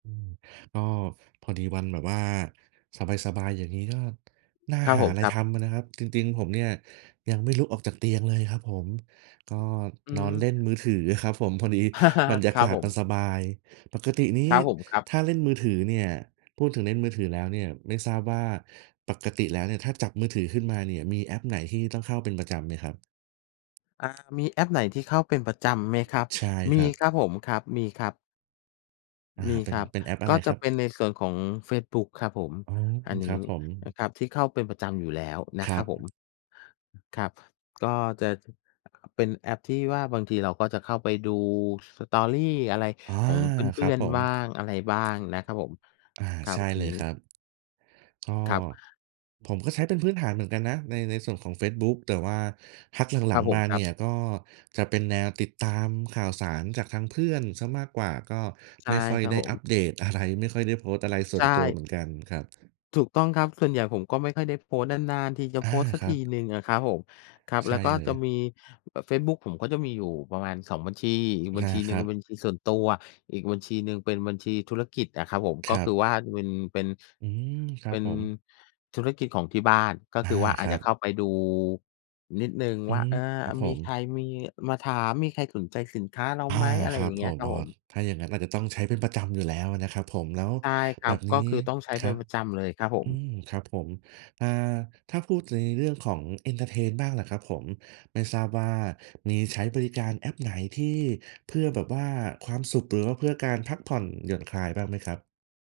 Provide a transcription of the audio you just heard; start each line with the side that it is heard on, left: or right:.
right: อืม ก็พอดีวันแบบว่าสบาย ๆ อย่างงี้ ก็น่า
left: ครับ
right: หา
left: ผม
right: อะไร
left: ครั
right: ท
left: บ
right: ำอะนะครับ จริง ๆ ผมเนี่ย ยังไม่ลุกออกจากเตียงเลยครับผม ก็
left: อื
right: นอนเ
left: ม
right: ล่นมือถือครับผมพอดีบรรยา
left: คร
right: ก
left: ั
right: า
left: บ
right: ศ
left: ผ
right: มัน
left: ม
right: สบาย ปกตินี้
left: ครับผม ครับ
right: ถ้าเล่นมือถือเนี่ย พูดถึงเล่นมือถือแล้วเนี่ย ไม่ทราบว่าปกติแล้วเนี่ย ถ้าจับมือถือขึ้นมาเนี่ย มีแอปไหนที่ต้องเข้าเป็นประจำไหมครับ?
left: อ่า มีแอปไหนที่เข้าเป็นประจำไหม
right: อื
left: คร
right: ม
left: ับ?
right: ใช่
left: ม
right: ค
left: ี
right: รับ
left: ครับผม ครับ มีครับ
right: อ่า
left: มี
right: เป็
left: ค
right: น
left: รับ
right: เป็นแอปอะ
left: ก
right: ไ
left: ็
right: ร
left: จ
right: ค
left: ะ
right: รับ?
left: เป็นในส่วนของเฟซบุ๊กครับผม
right: อ๋อ
left: อันน
right: คร
left: ี
right: ั
left: ้
right: บผ
left: นะ
right: ม
left: ครับ ที่เข้าเป็นประจำอยู่แล้วนะ
right: คร
left: ค
right: ั
left: รับผ
right: บ
left: ม ครับ ก็จะ เป็นแอปที่ว่า บางทีเราก็จะเข้าไปดู Story อะไร
right: อ๋อ
left: ของเ
right: ค
left: พ
right: ร
left: ื
right: ั
left: ่
right: บ
left: อน
right: ผ
left: ๆ
right: ม
left: บ้าง อะไรบ้างนะครับผม
right: อา
left: ครั
right: ใช
left: บ
right: ่
left: อั
right: เ
left: น
right: ล
left: นี
right: ย
left: ้
right: ครับ ก็
left: ครับ
right: ผมก็ใช้เป็นพื้นฐานเหมือนกันนะ ใน ในส่วนของเฟซบุ๊ก แต่ว่าพัก
left: ค
right: หล
left: ร
right: ั
left: ับ
right: ง
left: ผ
right: ๆ ม
left: ม
right: า
left: ค
right: เ
left: ร
right: น
left: ั
right: ี
left: บ
right: ่ย ก็จะเป็นแนวติดตามข่าวสาร จากทางเพื่อนเสียมากกว่า ก็
left: ใช
right: ไ
left: ่
right: ม่ค่อย
left: ครับ
right: ได้
left: ผ
right: อัป
left: ม
right: เดตอะไร ไม่ค่อยได้โพสต์อะไรส
left: ใ
right: ่
left: ช
right: วนตัว
left: ่
right: เหมือนกันครับ
left: ถูกต้องครับ ส่วนใหญ่ผมก็ไม่ค่อยได้โพสต์ นาน ๆ ทีจะ
right: อ
left: โพ
right: า
left: สต์สัก
right: คร
left: ท
right: ั
left: ี
right: บ
left: หนึ่งอะครับผม ครับ
right: ใช
left: แล้ว
right: ่
left: ก็
right: เล
left: จ
right: ย
left: ะมีเฟซบุ๊กผมก็จะมีอยู่ประมาณ 2 บัญชี อีกบ
right: อ
left: ัญ
right: า
left: ชีหน
right: ค
left: ึ่
right: ร
left: ง
right: ับ
left: บัญชีส่วนตัว อีกบัญชีหนึ่ง เป็นบัญชีธุรกิจอะครับผม ก
right: ค
left: ็
right: รั
left: คือ
right: บ
left: ว่าเป็น เป็น
right: อืม คร
left: เป
right: ับ
left: ็น
right: ผม
left: ธุรกิจของที่บ้าน ก็
right: อ
left: ค
right: า
left: ือว่า อ
right: ค
left: าจ
right: รั
left: จะเข
right: บ
left: ้าไปดูนิดหนึ่ง
right: อื
left: ว่า
right: ม
left: เอ่อ
right: ครับผ
left: มีใค
right: ม
left: รมีมาถาม มีใครสนใจสินค้าเรา
right: อา
left: ไหม? อะไร
right: คร
left: อ
right: ั
left: ย่
right: บ
left: างเง
right: ผ
left: ี้ย
right: ม
left: ครั
right: อ
left: บ
right: ้อ
left: ผม
right: ถ้าอย่างงั้น อาจจะต้องใช้เป็นประจำอยู่แล้วอะนะครับผม แล้ว
left: ใช่ครั
right: แบ
left: บ
right: บ
left: ก
right: นี
left: ็
right: ้
left: คือต้องใช้
right: ค
left: เป
right: ร
left: ็
right: ั
left: น
right: บ
left: ประจำเลยครับผ
right: อื
left: ม
right: ม ครับผม อ่า ถ้าพูดถึงในเรื่องของ เอนเทอร์เทน บ้างล่ะครับผม ไม่ทราบว่า มีใช้บริการแอปไหน? ที่เพื่อแบบว่าความสุข หรือว่าเพื่อการพักผ่อน หย่อนคลายบ้างไหมครับ?